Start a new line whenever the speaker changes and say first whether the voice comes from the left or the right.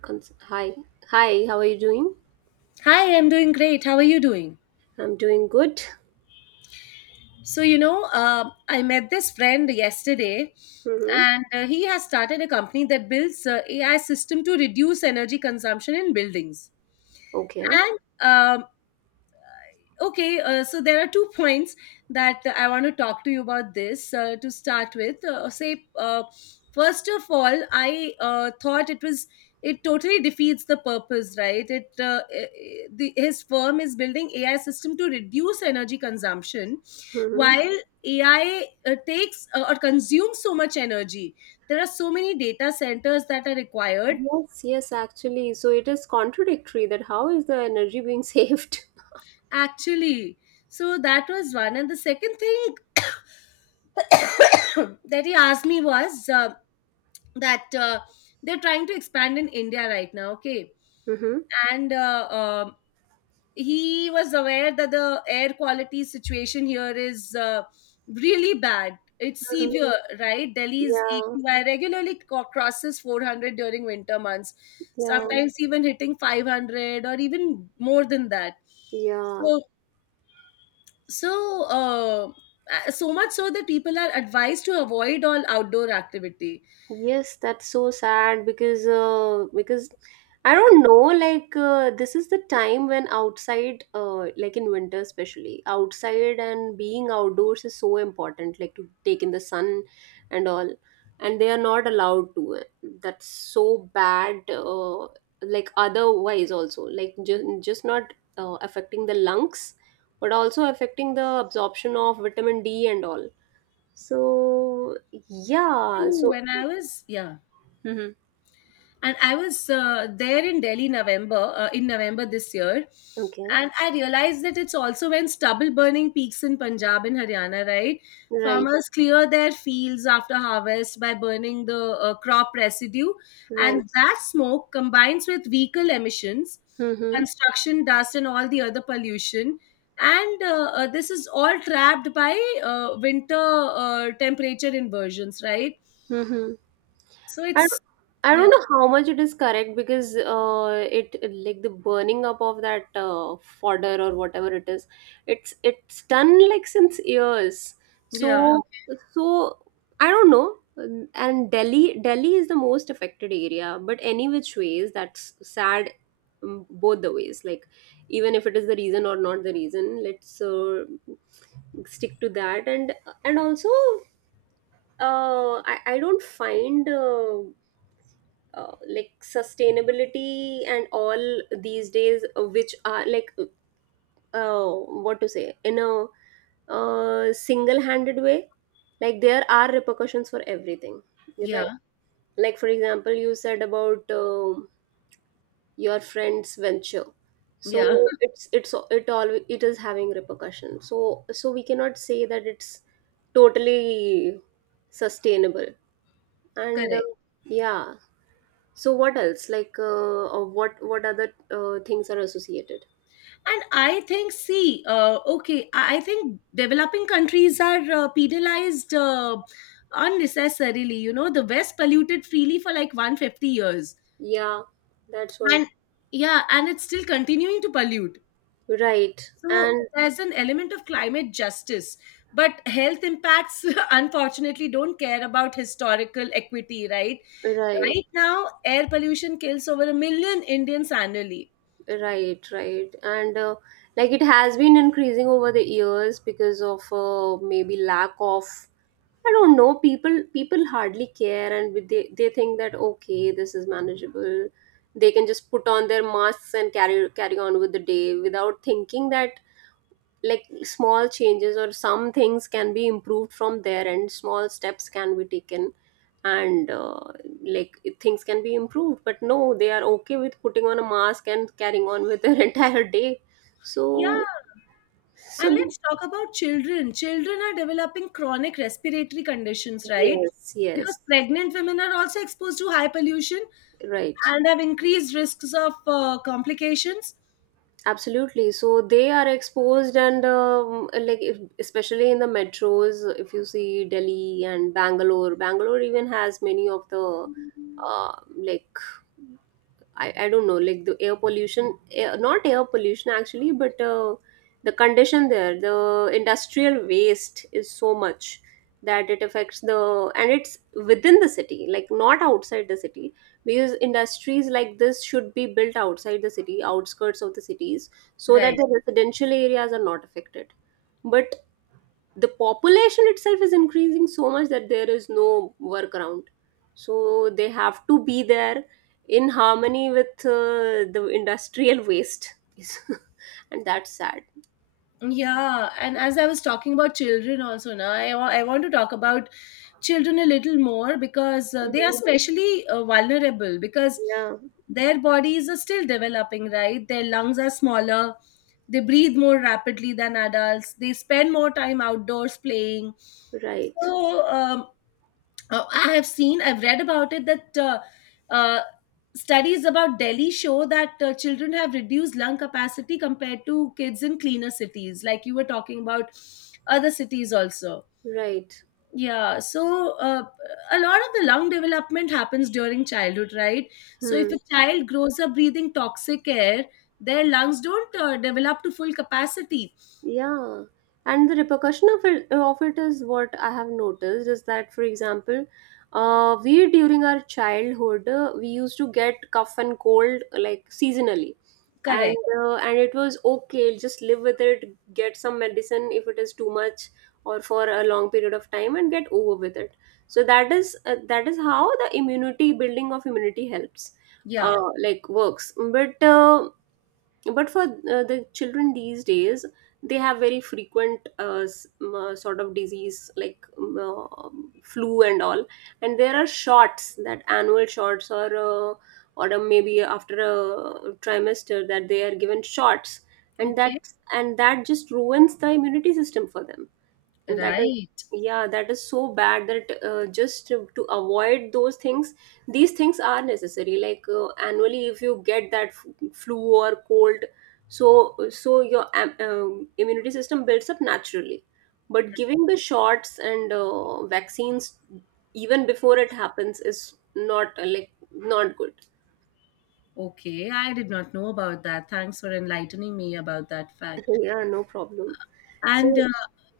right: Hi, hi. How are you doing?
left: Hi, I'm doing great. How are you doing?
right: I'm doing good.
left: So, you know, I met this friend yesterday,
right: Mm-hmm.
left: and he has started a company that builds AI system to reduce energy consumption in buildings.
right: Okay.
left: And um, okay, so there are two points that I want to talk to you about this to start with. First of all, I thought it was it totally defeats the purpose, right? It eh, eh, the, His firm is building AI system to reduce energy consumption
right: Mm-hmm.
left: while AI takes or consumes so much energy. There are so many data centers that are required
right: Yes, yes. Actually, so it is contradictory that how is the energy being saved?
left: actually. So that was one. And the second thing that he asked me was that they're trying to expand in India right now, okay?
right: Mm-hmm.
left: And He was aware that the air quality situation here is really bad. It's
right: Mm-hmm.
left: severe, right? Delhi's
right: Yeah,
left: AQI regularly crosses 400 during winter months,
right: yeah,
left: sometimes even hitting 500 or even more than that.
right: yeah.
left: So, so, uh, so much so that people are advised to avoid all outdoor activity.
right: Yes, that's so sad because I don't know, like this is the time when outside, like in winter, especially outside and being outdoors is so important, like to take in the sun and all, and they are not allowed to That's so bad, like otherwise also, like just not affecting the lungs, but also affecting the absorption of vitamin D and all, so yeah,
left: True.
right: so.
left: When I was, yeah.
right: Mhm.
left: And I was there in Delhi, november in November this year,
right: Okay.
left: and I realized that it's also when stubble burning peaks in Punjab and Haryana, right?
right: Right.
left: Farmers clear their fields after harvest by burning the crop residue,
right: Right.
left: and that smoke combines with vehicle emissions,
right: Mm-hmm.
left: construction dust, and all the other pollution, and this is all trapped by winter temperature inversions, right?
right: Mm-hmm.
left: So
right: I
left: it's
right: don't, I
left: yeah.
right: don't know how much it is correct, because it like the burning up of that fodder or whatever it is, it's done, like, since years.
left: Yeah.
right: So so I don't know. And Delhi is the most affected area, but any which ways, that's sad, both the ways. Like, even if it is the reason or not the reason, let's stick to that. And also, I don't find like, sustainability and all these days, which are like, what to say, in a single-handed way, like there are repercussions for everything, right?
left: Yeah.
right: Like, for example, you said about your friend's venture, so
left: Yeah.
right: it's, it is having repercussions, so we cannot say that it's totally sustainable. And
left: Correct.
right: yeah. So what else? Like, or what other things are associated?
left: And I think, see, okay, I think developing countries are penalized unnecessarily. You know, the West polluted freely for like 150 years.
right: Yeah, that's what.
left: And yeah, and it's still continuing to pollute.
right: Right.
left: So
right: And
left: there's an element of climate justice. But health impacts, unfortunately, don't care about historical equity, right?
right: right,
left: Right now, air pollution kills over a million Indians annually.
right: right, right. And like, it has been increasing over the years because of, maybe, lack of, I don't know, people hardly care, and they think that okay, this is manageable. They can just put on their masks and carry on with the day without thinking that, like, small changes or some things can be improved from there, and small steps can be taken, and like, things can be improved. But no, they are okay with putting on a mask and carrying on with their entire day,
left: Yeah.
right: so
left: And
right: so
left: let's talk about children. Children are developing chronic respiratory conditions, right?
right: Yes,
left: Because
right: yes,
left: pregnant women are also exposed to high pollution
right: right,
left: and have increased risks of complications.
right: absolutely, so they are exposed. And like, if, especially in the metros, if you see Delhi and Bangalore even has many of the, like, I don't know, like, the air pollution, not air pollution actually, but the condition there, the industrial waste is so much that it affects the and it's within the city, like not outside the city, because industries like this should be built outside the city, outskirts of the cities, so that
left: Right.
right: the residential areas are not affected. But the population itself is increasing so much that there is no workaround, so they have to be there in harmony with the industrial waste, and that's sad.
left: Yeah, and as I was talking about children also now, I want to talk about children a little more because they are
right: Mhm.
left: especially vulnerable because
right: Yeah,
left: their bodies are still developing, right? Their lungs are smaller, they breathe more rapidly than adults, they spend more time outdoors playing.
right: right,
left: So, I have seen, I've read about it that uh, studies about Delhi show that children have reduced lung capacity compared to kids in cleaner cities, like you were talking about other cities also.
right: right,
left: Yeah, so a lot of the lung development happens during childhood, right? So if
right: hmm.
left: a child grows up breathing toxic air, their lungs don't develop to full capacity.
right: Yeah, and the repercussion of it is what I have noticed is that, for example, we, during our childhood, we used to get cough and cold like seasonally. and
left: Correct.
right: uh, and it was okay, just live with it, get some medicine if it is too much or for a long period of time, and get over with it. So that is how the immunity, building of immunity, helps,
left: Yeah.
right: like, works. But for the children these days, they have very frequent sort of disease, like flu and all, and there are shots, that annual shots, or maybe after a trimester that they are given shots, and
left: Okay.
right: that and that just ruins the immunity system for them, and that is,
left: Right.
right: yeah, that is so bad that, just to avoid those things, these things are necessary, like, annually if you get that flu or cold, so your immunity system builds up naturally. But giving the shots and vaccines even before it happens is not like, not good.
left: Okay, I did not know about that. Thanks for enlightening me about that fact.
right: Yeah, no problem.
left: And
right: So
left: uh,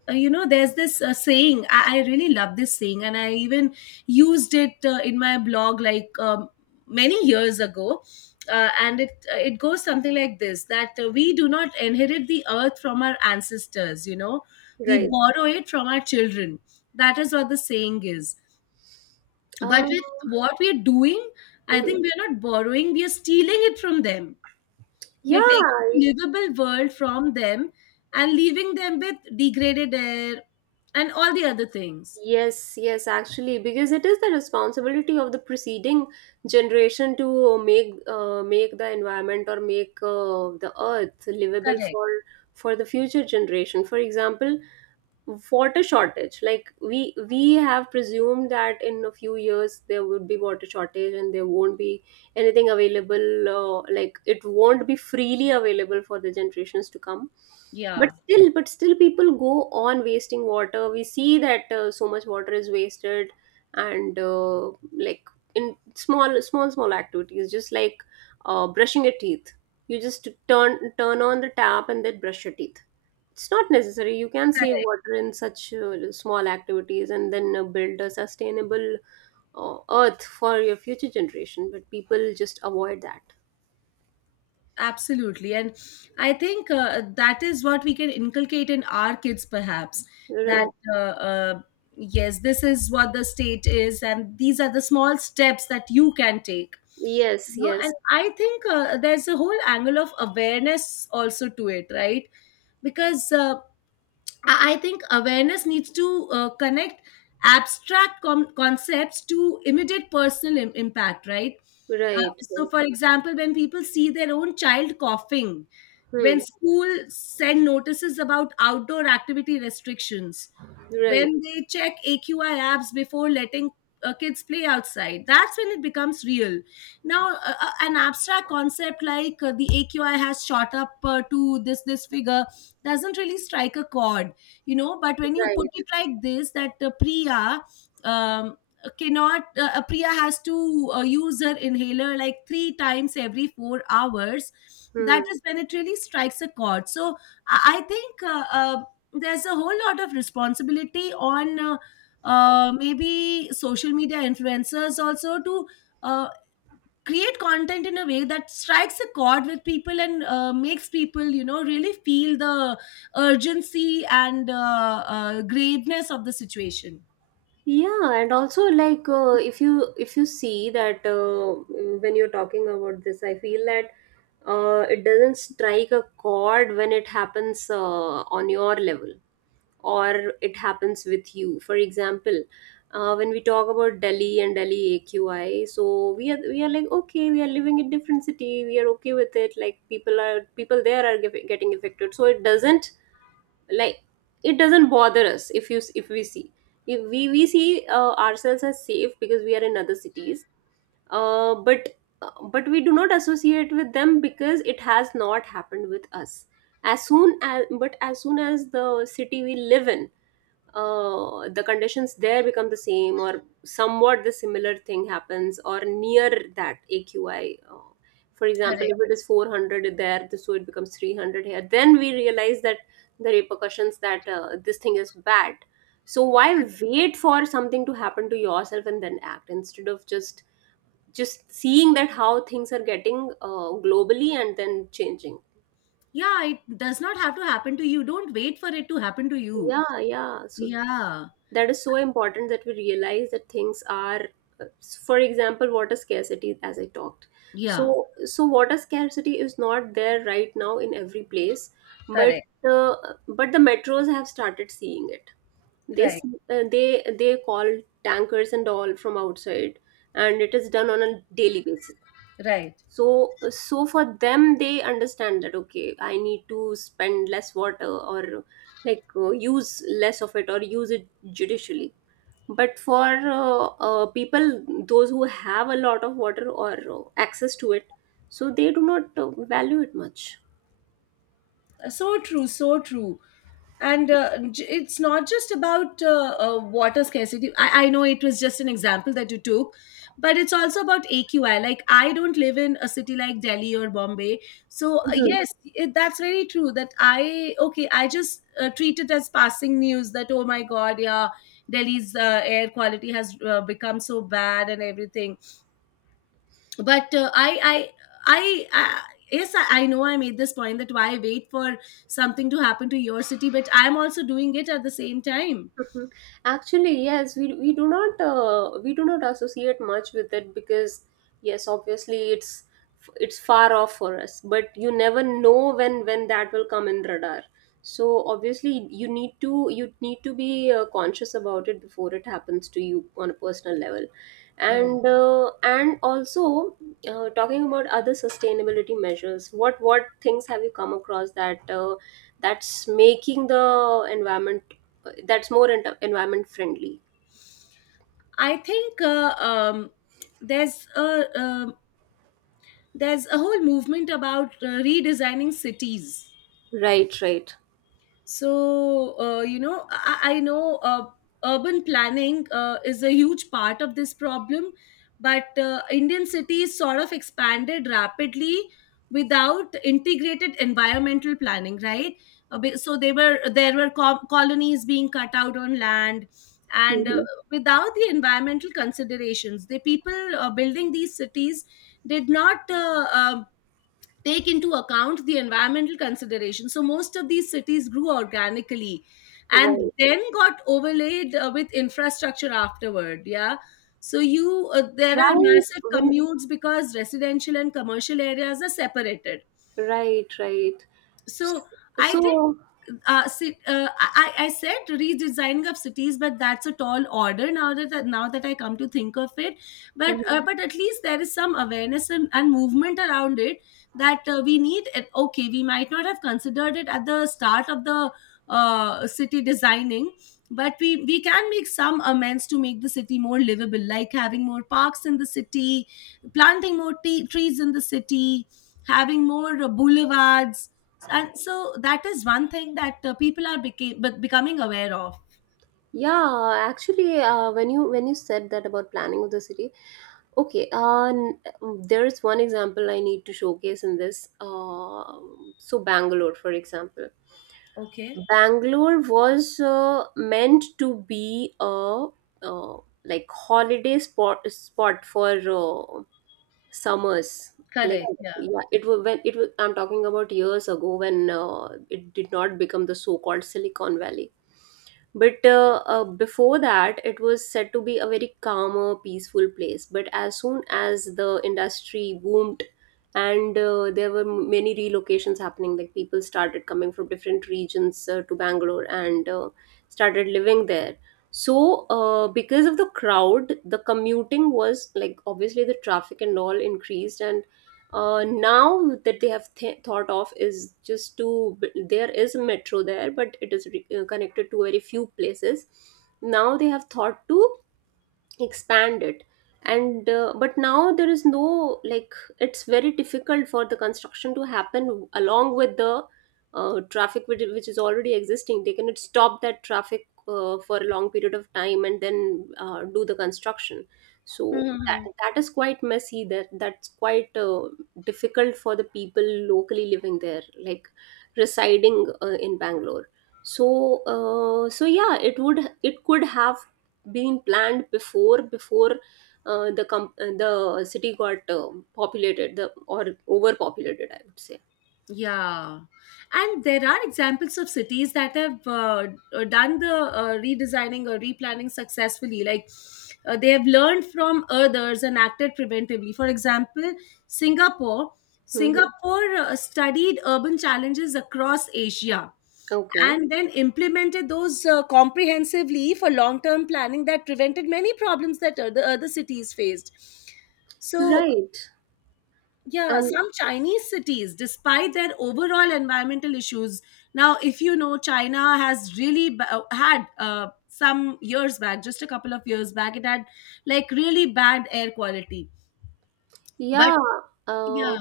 left: uh, you know, there's this saying, I really love this saying, and I even used it in my blog like many years ago. And it goes something like this: that we do not inherit the earth from our ancestors. You know, we
right: right,
left: borrow it from our children. That is what the saying is. But
right: um
left: with what we are doing, I think
right: mhm.
left: we are not borrowing; we are stealing it from them.
right: Yeah.
left: We're taking livable world from them and leaving them with degraded air and all the other things.
right: Yes, yes, actually, because it is the responsibility of the preceding generation to make, make the environment, or make the earth livable
left: Correct.
right: for, the future generation. For example, water shortage, like we have presumed that in a few years there would be water shortage and there won't be anything available, like, it won't be freely available for the generations to come. But
left: Yeah.
right: still people go on wasting water. We see that so much water is wasted, and like, in small activities, just like, brushing your teeth, you just turn on the tap and then brush your teeth, it's not necessary. You can save
left: Correct.
right: water in such small activities, and then build a sustainable earth for your future generation, but people just avoid that.
left: Absolutely. And I think that is what we can inculcate in our kids, perhaps.
right: Right.
left: That uh, uh, yes, this is what the state is, and these are the small steps that you can take. You
right: Yes,
left: know, and
right: yes.
left: I think there's a whole angle of awareness also to it, right? Because I think awareness needs to connect abstract concepts to immediate personal impact, right? Uh,
right: Right,
left: so,
right: right.
left: for example, when people see their own child coughing, when
right: Hmm.
left: school send notices about outdoor activity restrictions,
right: Right,
left: when they check AQI apps before letting kids play outside, that's when it becomes real. Now an abstract concept like the AQI has shot up to this figure doesn't really strike a chord, you know? But when you put
right: right.
left: it like this, that Priya um, cannot Priya has to use her inhaler like three times every 4 hours, that
right: Hmm.
left: is when it really strikes a chord. So I think there's a whole lot of responsibility on maybe social media influencers also to uh, create content in a way that strikes a chord with people and makes people, you know, really feel the urgency and graveness of the situation.
right: Yeah, and also, like, if you see that, when you're talking about this, I feel that, it doesn't strike a chord when it happens, on your level, or it happens with you. For example, when we talk about Delhi and Delhi AQI, so we are like, okay, we are living in different city, we are okay with it, like, people there are getting affected, so it doesn't, like, it doesn't bother us. If if we see if we we see ourselves as safe because we are in other cities. uh, but but we do not associate with them because it has not happened with us. As soon as, the city we live in, the conditions there become the same, or somewhat the similar thing happens, or near that AQI, uh, for example,
left: Correct.
right: if it is 400 there, so it becomes 300 here, then we realize that the repercussions, that, this thing is bad. So why wait for something to happen to yourself and then act, instead of just seeing that how things are getting, globally, and then changing.
left: Yeah, it does not have to happen to you. Don't wait for it to happen to you.
right: Yeah, yeah, so
left: Yeah,
right: that is so important, that we realize that things are, for example, water scarcity, as I talked. so
left: yeah.
right: so water scarcity is not there right now in every place, but
left: Correct.
right: uh, but the metros have started seeing it. This
left: Right.
right: uh, they they call tankers and all from outside, and it is done on a daily basis,
left: Right.
right: so so for them, they understand that, okay, I need to spend less water, or, like, use less of it, or use it judicially. But for people, those who have a lot of water, or access to it, so they do not value it much.
left: So true. So true. And it's not just about water scarcity. I know it was just an example that you took, but it's also about AQI. Like I don't live in a city like Delhi or Bombay, so
right: Mhm.
left: yes, that's very true that I okay, I just treat it as passing news that, oh my god, yeah, Delhi's air quality has become so bad and everything. But uh, I, I i i yes, I know I made this point that why wait for something to happen to your city, but I'm also doing it at the same time.
right: Mhm. Actually, yes, we do not, associate much with it, because, yes, obviously it's, far off for us, but you never know when that will come in radar. So obviously, you need to be, conscious about it before it happens to you on a personal level.
left: Yeah.
right: And also, talking about other sustainability measures, what things have you come across that, that's making the environment, that's more environment friendly?
left: I think there's a um, there's a whole movement about redesigning cities.
right: Right, right.
left: So I know urban planning is a huge part of this problem. But Indian cities sort of expanded rapidly without integrated environmental planning, right? Be- so they were there were co- colonies being cut out on land, and
right: Mhm.
left: without the environmental considerations, the people building these cities did not take into account the environmental considerations. So most of these cities grew organically and
right: Right.
left: then got overlaid with infrastructure afterward. Yeah. So you there are
right: Right.
left: massive
right: When
left: commutes because residential and commercial areas are separated.
right: right, right. S-
left: So I think
right: So,
left: I said redesigning of cities, but that's a tall order now that I come to think of it.
right: mhm.
left: But at least there is some awareness and movement around it that we need. It. Okay, we might not have considered it at the start of the city designing. But we can make some amends to make the city more livable, like having more parks in the city, planting more trees in the city, having more boulevards, and so that is one thing that becoming aware of.
right: Yeah, actually, when you said that about planning of the city. Okay, there is one example I need to showcase in this. So Bangalore, for example,
left: Okay.
right: Bangalore was meant to be a, uh, like, holiday spot for uh, summers, like,
left: Correct. Yeah.
right: yeah, it was, I'm talking about years ago, when it did not become the so-called Silicon Valley. But before that, it was said to be a very calmer, peaceful place. But as soon as the industry boomed, and there were many relocations happening, like people started coming from different regions, to Bangalore, and started living there. So, because of the crowd, the commuting was like obviously the traffic and all increased, and now that they have thought of is just to... there is a metro there, but it is connected to very few places. Now they have thought to expand it, and but now there is no, like, it's very difficult for the construction to happen along with the traffic, which is already existing. They cannot stop that traffic for a long period of time and then do the construction.
left: Hmm,
right: So
left: hmm,
right: that
left: hmm.
right: that is quite messy, that's quite difficult for the people locally living there, like residing in Bangalore. So so yeah, it could have been planned before the the city got populated the or overpopulated, I would say.
left: Yeah, and there are examples of cities that have done the redesigning or replanning successfully. Like they have learned from others and acted preventively. For example, Singapore.
right: Hmm.
left: Singapore studied urban challenges across Asia
right: Okay.
left: and then implemented those comprehensively for long term planning that prevented many problems that other cities faced. So
right: Right.
left: yeah,
right: And
left: some Chinese cities, despite their overall environmental issues, now if you know, China has really had some years back, just a couple of years back, it had like really bad air quality. But
right: yeah, uh,
left: yeah,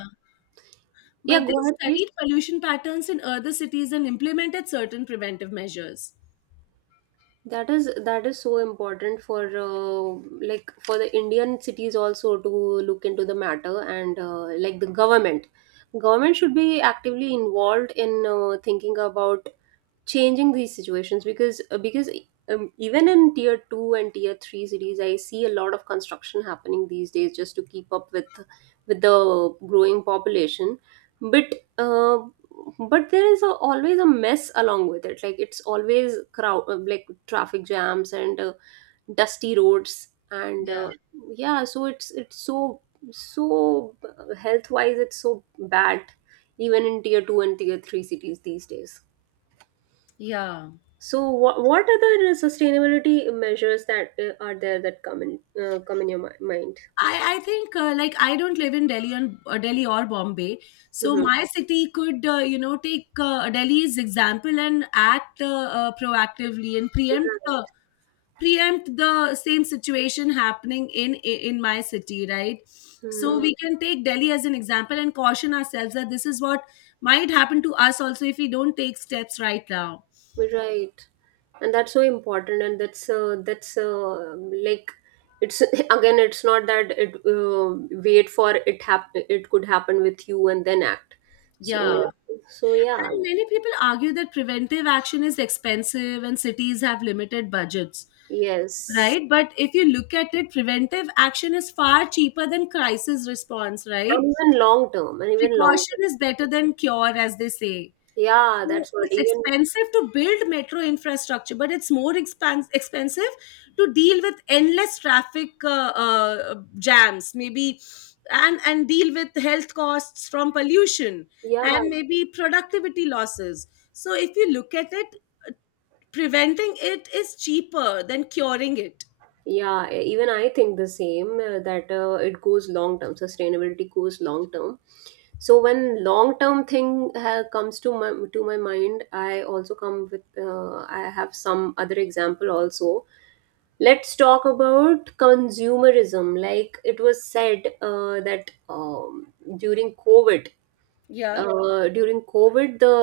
right: yeah,
left: but they
right: go ahead please.
left: studied pollution patterns in other cities and implemented certain preventive measures.
right: That is so important for like for the Indian cities also to look into the matter, and like the government should be actively involved in thinking about changing these situations because even in tier 2 and tier 3 cities I see a lot of construction happening these days just to keep up with the growing population. But uh, there is a, always a mess along with it, like it's always crowd like traffic jams and dusty roads and
left: Yeah.
right: yeah. So it's so so health wise it's so bad even in tier 2 and tier 3 cities these days.
left: Yeah.
right: So, what other sustainability measures that are there that come in come in your mind?
left: I think like I don't live in Delhi on or Delhi or Bombay, so
right: Hmm.
left: my city could you know take Delhi's example and act proactively and preempt
right: Right.
left: the same situation happening in my city, right? So
right: Hmm.
left: we can take Delhi as an example and caution ourselves that this is what might happen to us also if we don't take steps right now.
right: Right, and that's so important. And that's like it's, again, it's not that it wait for it happen, it could happen with you and then act. So,
left: Yeah.
right: yeah, so yeah.
left: And many people argue that preventive action is expensive and cities have limited budgets.
right: Yes,
left: Right? But if you look at it, preventive action is far cheaper than crisis response, right?
right: and even long term, and even long
left: Precaution is
right: term.
left: better than cure, as they say.
right: Yeah,
left: So
right: that's what
left: it's
right: even.
left: expensive to build metro infrastructure, but it's more expensive to deal with endless traffic jams, maybe, and deal with health costs from pollution
right: Yeah.
left: and maybe productivity losses. So if you look at it, preventing it is cheaper than curing it.
right: Yeah, even I think the same that it goes long term. Sustainability goes long term. So when long term thing comes to my mind, I also come with I have some other example also. Let's talk about consumerism. Like, it was said that during COVID,
left: Yeah.
right: during COVID the...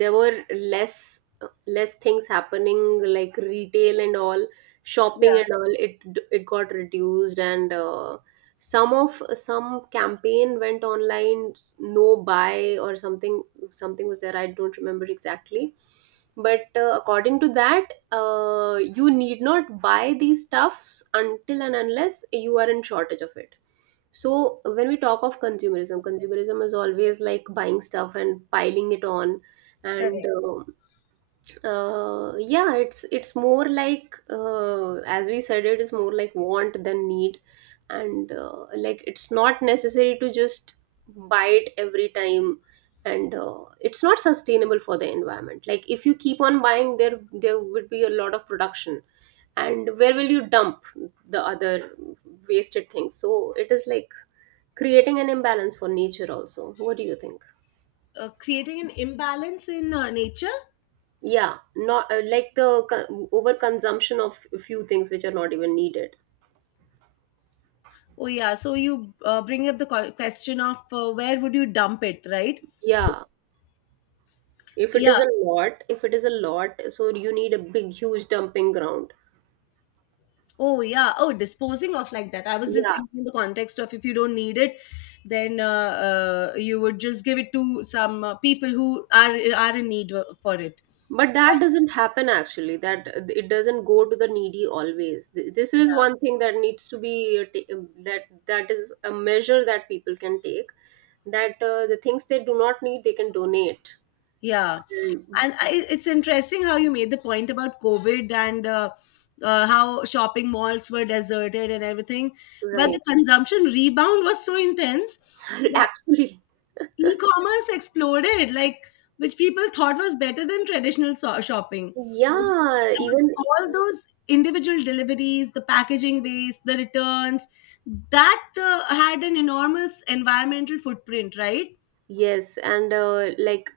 right: there were less things happening, like retail and all, shopping
left: Yeah.
right: and all. It got reduced, and some of some campaign went online. No buy or something, something was there, I don't remember exactly. But according to that you need not buy these stuffs until and unless you are in shortage of it. So when we talk of consumerism, consumerism is always like buying stuff and piling it on, and
left: Correct.
right: yeah, it's more like as we said, it is more like want than need. And like it's not necessary to just buy it every time. And it's not sustainable for the environment. Like if you keep on buying, there would be a lot of production, and where will you dump the other wasted things? So it is like creating an imbalance for nature also. What do you think?
left: Creating an imbalance in nature.
right: Yeah, not like the overconsumption of a few things which are not even needed.
left: Oh, yeah. So you bring up the question of where would you dump it, right?
right: Yeah, if it
left: Yeah.
right: is a lot if it is a lot, so you need a big huge dumping ground.
left: Oh, yeah. Oh, disposing of like that. I was just
right: Yeah,
left: thinking in the context of if you don't need it, then you would just give it to some people who are in need for it.
right: but that doesn't happen actually, that it doesn't go to the needy always. This is one thing that needs to be uh, ta- uh, that is a measure that people can take, that the things they do not need, they can donate.
left: Yeah.
right: And—
left: It's interesting how you made the point about COVID and how shopping malls were deserted and everything. But the
right: Right.
left: consumption rebound was so intense that
right: actually.
left: e commerce exploded, which people thought was better than traditional shopping. But
right: Yeah, even.
left: all those individual deliveries, the packaging waste, the returns, that had an enormous environmental footprint, right?
right: Yes, and like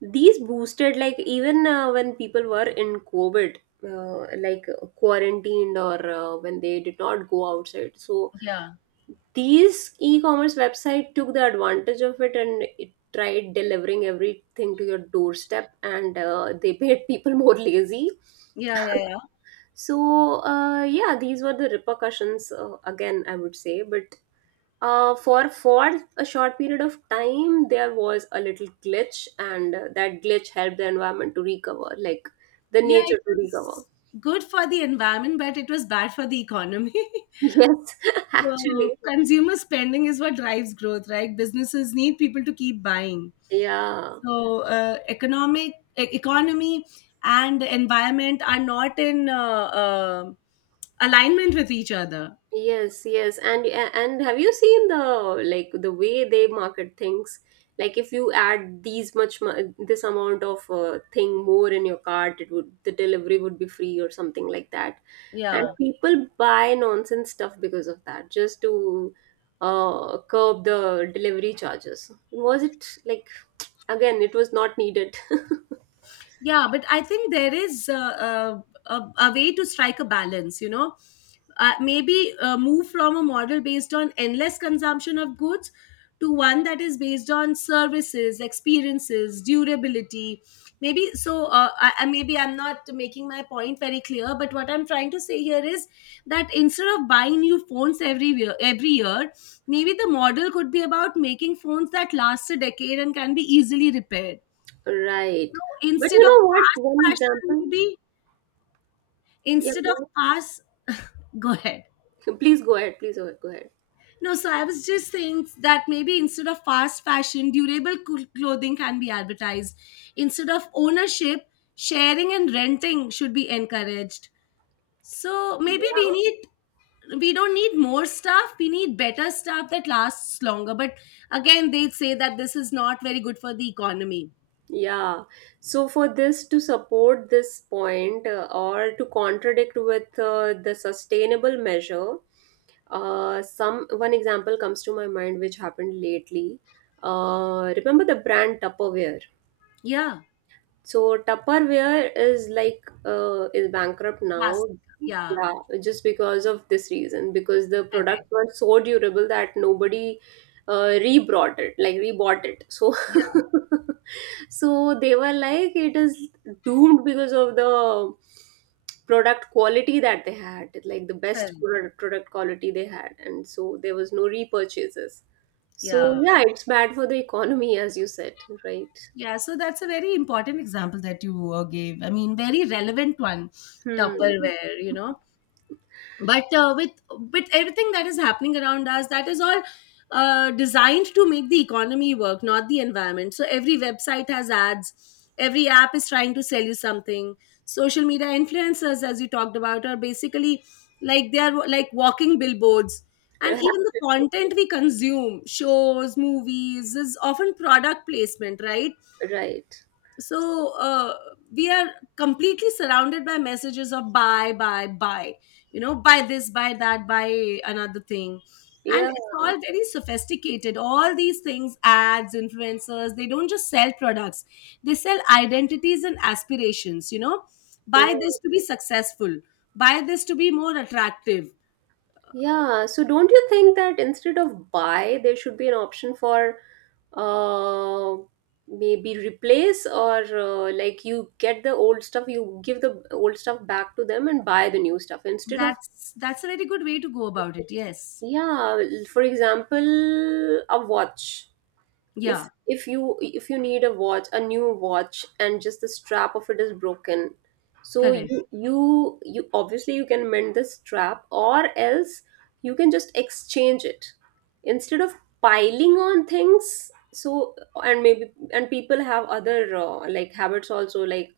right: these boosted, like even when people were in COVID, like quarantined or when they did not go outside. So
left: Yeah.
right: these e-commerce website took the advantage of it, and it tried delivering everything to your doorstep, and they made people more lazy.
left: Yeah, yeah, yeah.
right: So yeah, these were the repercussions again, I would say, but... for a short period of time, there was a little glitch, and that glitch helped the environment to recover, like the
left: Yeah, it
right: nature to recover.
left: was good for the environment, but it was bad for the economy.
right: Yes,
left: So
right: actually,
left: consumer spending is what drives growth, right? Businesses need people to keep buying.
right: yeah.
left: So economy and the environment are not in uh, alignment with each other.
right: Yes, yes. And have you seen the... like the way they market things? Like if you add these much this amount of thing more in your cart, it would... the delivery would be free or something like that. And
left: Yeah.
right: people buy nonsense stuff because of that, just to curb the delivery charges. Was it like, again, it was not needed.
left: Yeah, but I think there is a way to strike a balance, you know. Maybe move from a model based on endless consumption of goods to one that is based on services, experiences, durability. Maybe so. Maybe I'm not making my point very clear, but what I'm trying to say here is that instead of buying new phones every year, maybe the model could be about making phones that last a decade and can be easily repaired
right: Right.
left: so
right: But
left: instead
right: you
left: of
right: know what?
left: fast
right: One
left: fashion,
right: example.
left: maybe
right: Yeah,
left: instead of
right: go
left: fast, go ahead.
right: ahead. Please go ahead. Please go ahead. Go
left: No, so I was just saying that maybe instead of fast fashion, durable clothing can be advertised. Instead of ownership, sharing and renting should be encouraged. So
right: ahead.
left: maybe we don't need more stuff, we need better stuff that lasts longer. But again, they say that this is not very good for the economy.
right: Yeah. So for this to support this point or to contradict with the sustainable measure, some one example comes to my mind which happened lately. Remember the brand Tupperware?
left: Yeah.
right: So Tupperware is like is bankrupt now.
left: Plastic. Yeah,
right: Yeah, just because of this reason, because the product
left: correct.
right: was so durable that nobody rebrought it, like rebought it. So
left: Yeah,
right: so they were like it is doomed because of the product quality that they had, like the best
left: correct.
right: product quality they had. And so there was no repurchases. So
left: Yeah.
right: yeah, it's bad for the economy, as you said, right?
left: Yeah, so that's a very important example that you gave. I mean, very relevant one,
right: Hmm.
left: Tupperware, you know. But with everything that is happening around us, that is all designed to make the economy work, not the environment. So every website has ads, every app is trying to sell you something. Social media influencers, as you talked about, are basically they are like walking billboards. And even the content we consume, shows, movies, is often product placement, right?
right: right,
left: So we are completely surrounded by messages of buy, buy, buy, you know. Buy this, buy that, buy another thing. And
right: yeah,
left: it's all very sophisticated. All these things, ads, influencers, they don't just sell products, they sell identities and aspirations, you know. Buy this to
right: right.
left: be successful, buy this to be more attractive.
right: Yeah, so don't you think that instead of buy, there should be an option for uh, maybe replace or like you get the old stuff, you give the old stuff back to them and buy the new stuff instead of...
left: That's a very good way to go about it, yes.
right: yeah, for example, a watch.
left: Yeah,
right: If you need a watch... a new watch and just the strap of it is broken, so
left: correct.
right: you obviously you can mend the strap or else you can just exchange it instead of piling on things. So and maybe, and people have other like habits also, like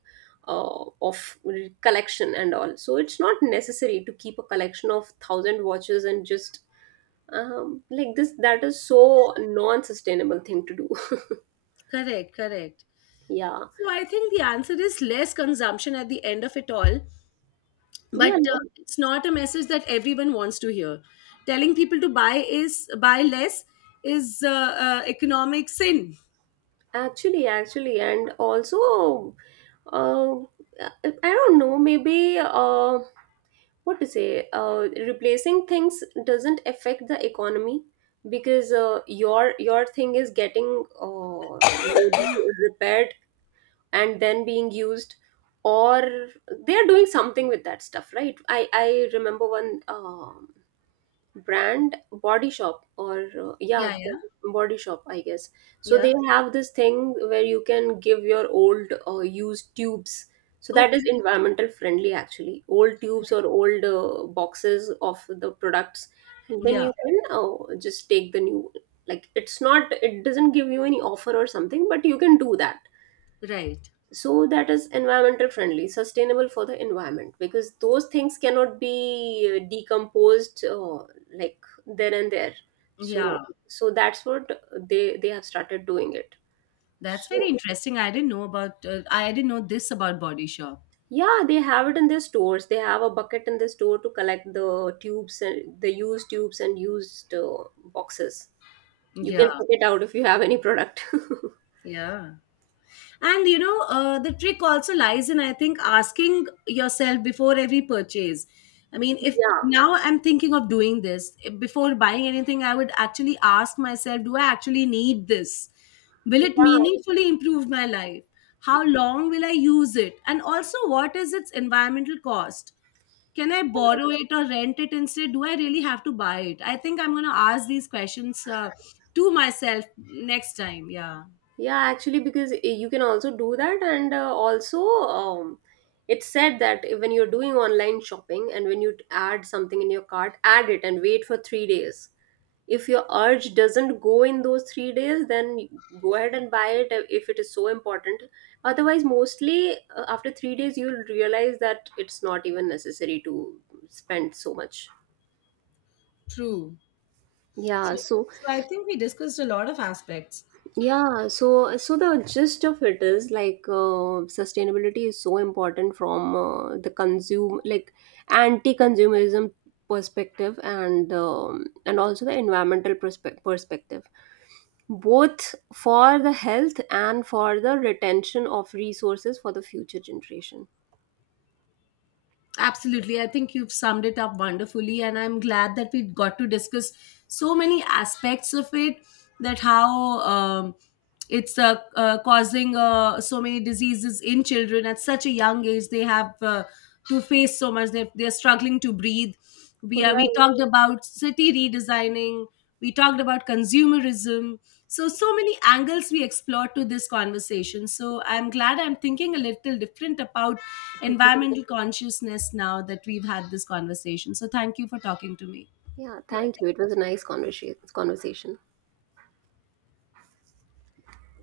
right: of collection and all. So it's not necessary to keep a collection of thousand watches and just like this. That is so non-sustainable thing to do.
left: Correct. Correct.
right: Yeah,
left: So I think the answer is less consumption at the end of it all, but
right: yeah, no,
left: it's not a message that everyone wants to hear. Telling people to buy is buy less is economic sin.
right: actually, actually, and also, uh, I don't know, maybe what to say, replacing things doesn't affect the economy because your thing is getting maybe repaired and then being used, or they are doing something with that stuff, right? I remember one. Brand body shop or yeah,
left: Yeah, yeah,
right: body shop I guess. So
left: yeah.
right: they have this thing where you can give your old used tubes. So that is
left: Okay.
right: environmental friendly actually, old tubes or old boxes of the products, and then
left: Yeah.
right: you can just take the new. Like it's not... it doesn't give you any offer or something, but you can do that.
left: Right.
right: So that is environmental friendly, sustainable for the environment, because those things cannot be decomposed like there and there. So
left: Yeah.
right: that's what they have started doing it.
left: That's very
right: So
left: interesting. I didn't know about. I didn't know this about Body Shop.
right: yeah, they have it in their stores. They have a bucket in the store to collect the tubes and the used tubes and used boxes. You
left: Yeah.
right: can check it out if you have any product.
left: Yeah. And you know, the trick also lies in, I think, asking yourself before every purchase. I mean, if
right: yeah,
left: now I'm thinking of doing this, if before buying anything, I would actually ask myself, do I actually need this? Will it meaningfully improve my life? How long will I use it? And also, what is its environmental cost? Can I borrow
right: yeah.
left: it or rent it instead? Do I really have to buy it? I think I'm going to ask these questions to myself next time. Yeah,
right: Yeah, actually, because you can also do that, and also it's said that when you're doing online shopping and when you add something in your cart, add it and wait for 3 days. If your urge doesn't go in those 3 days, then go ahead and buy it if it is so important. Otherwise, mostly after 3 days, you'll realize that it's not even necessary to spend so much.
left: true.
right: Yeah,
left: So,
right: so...
left: so I think we discussed a lot of aspects.
right: yeah, so the gist of it is like sustainability is so important from the consume like anti-consumerism perspective and also the environmental perspective, both for the health and for the retention of resources for the future generation.
left: Absolutely. I think you've summed it up wonderfully. And I'm glad that we got to discuss so many aspects of it, that how it's causing so many diseases in children at such a young age. They have to face so much. They're struggling to breathe. We
right: Right.
left: talked about city redesigning. We talked about consumerism. So so many angles we explored to this conversation. So I'm glad I'm thinking a little different about environmental consciousness now that we've had this conversation. So thank you for talking to me.
right: Yeah, thank you. It was a nice conversation. Conversation.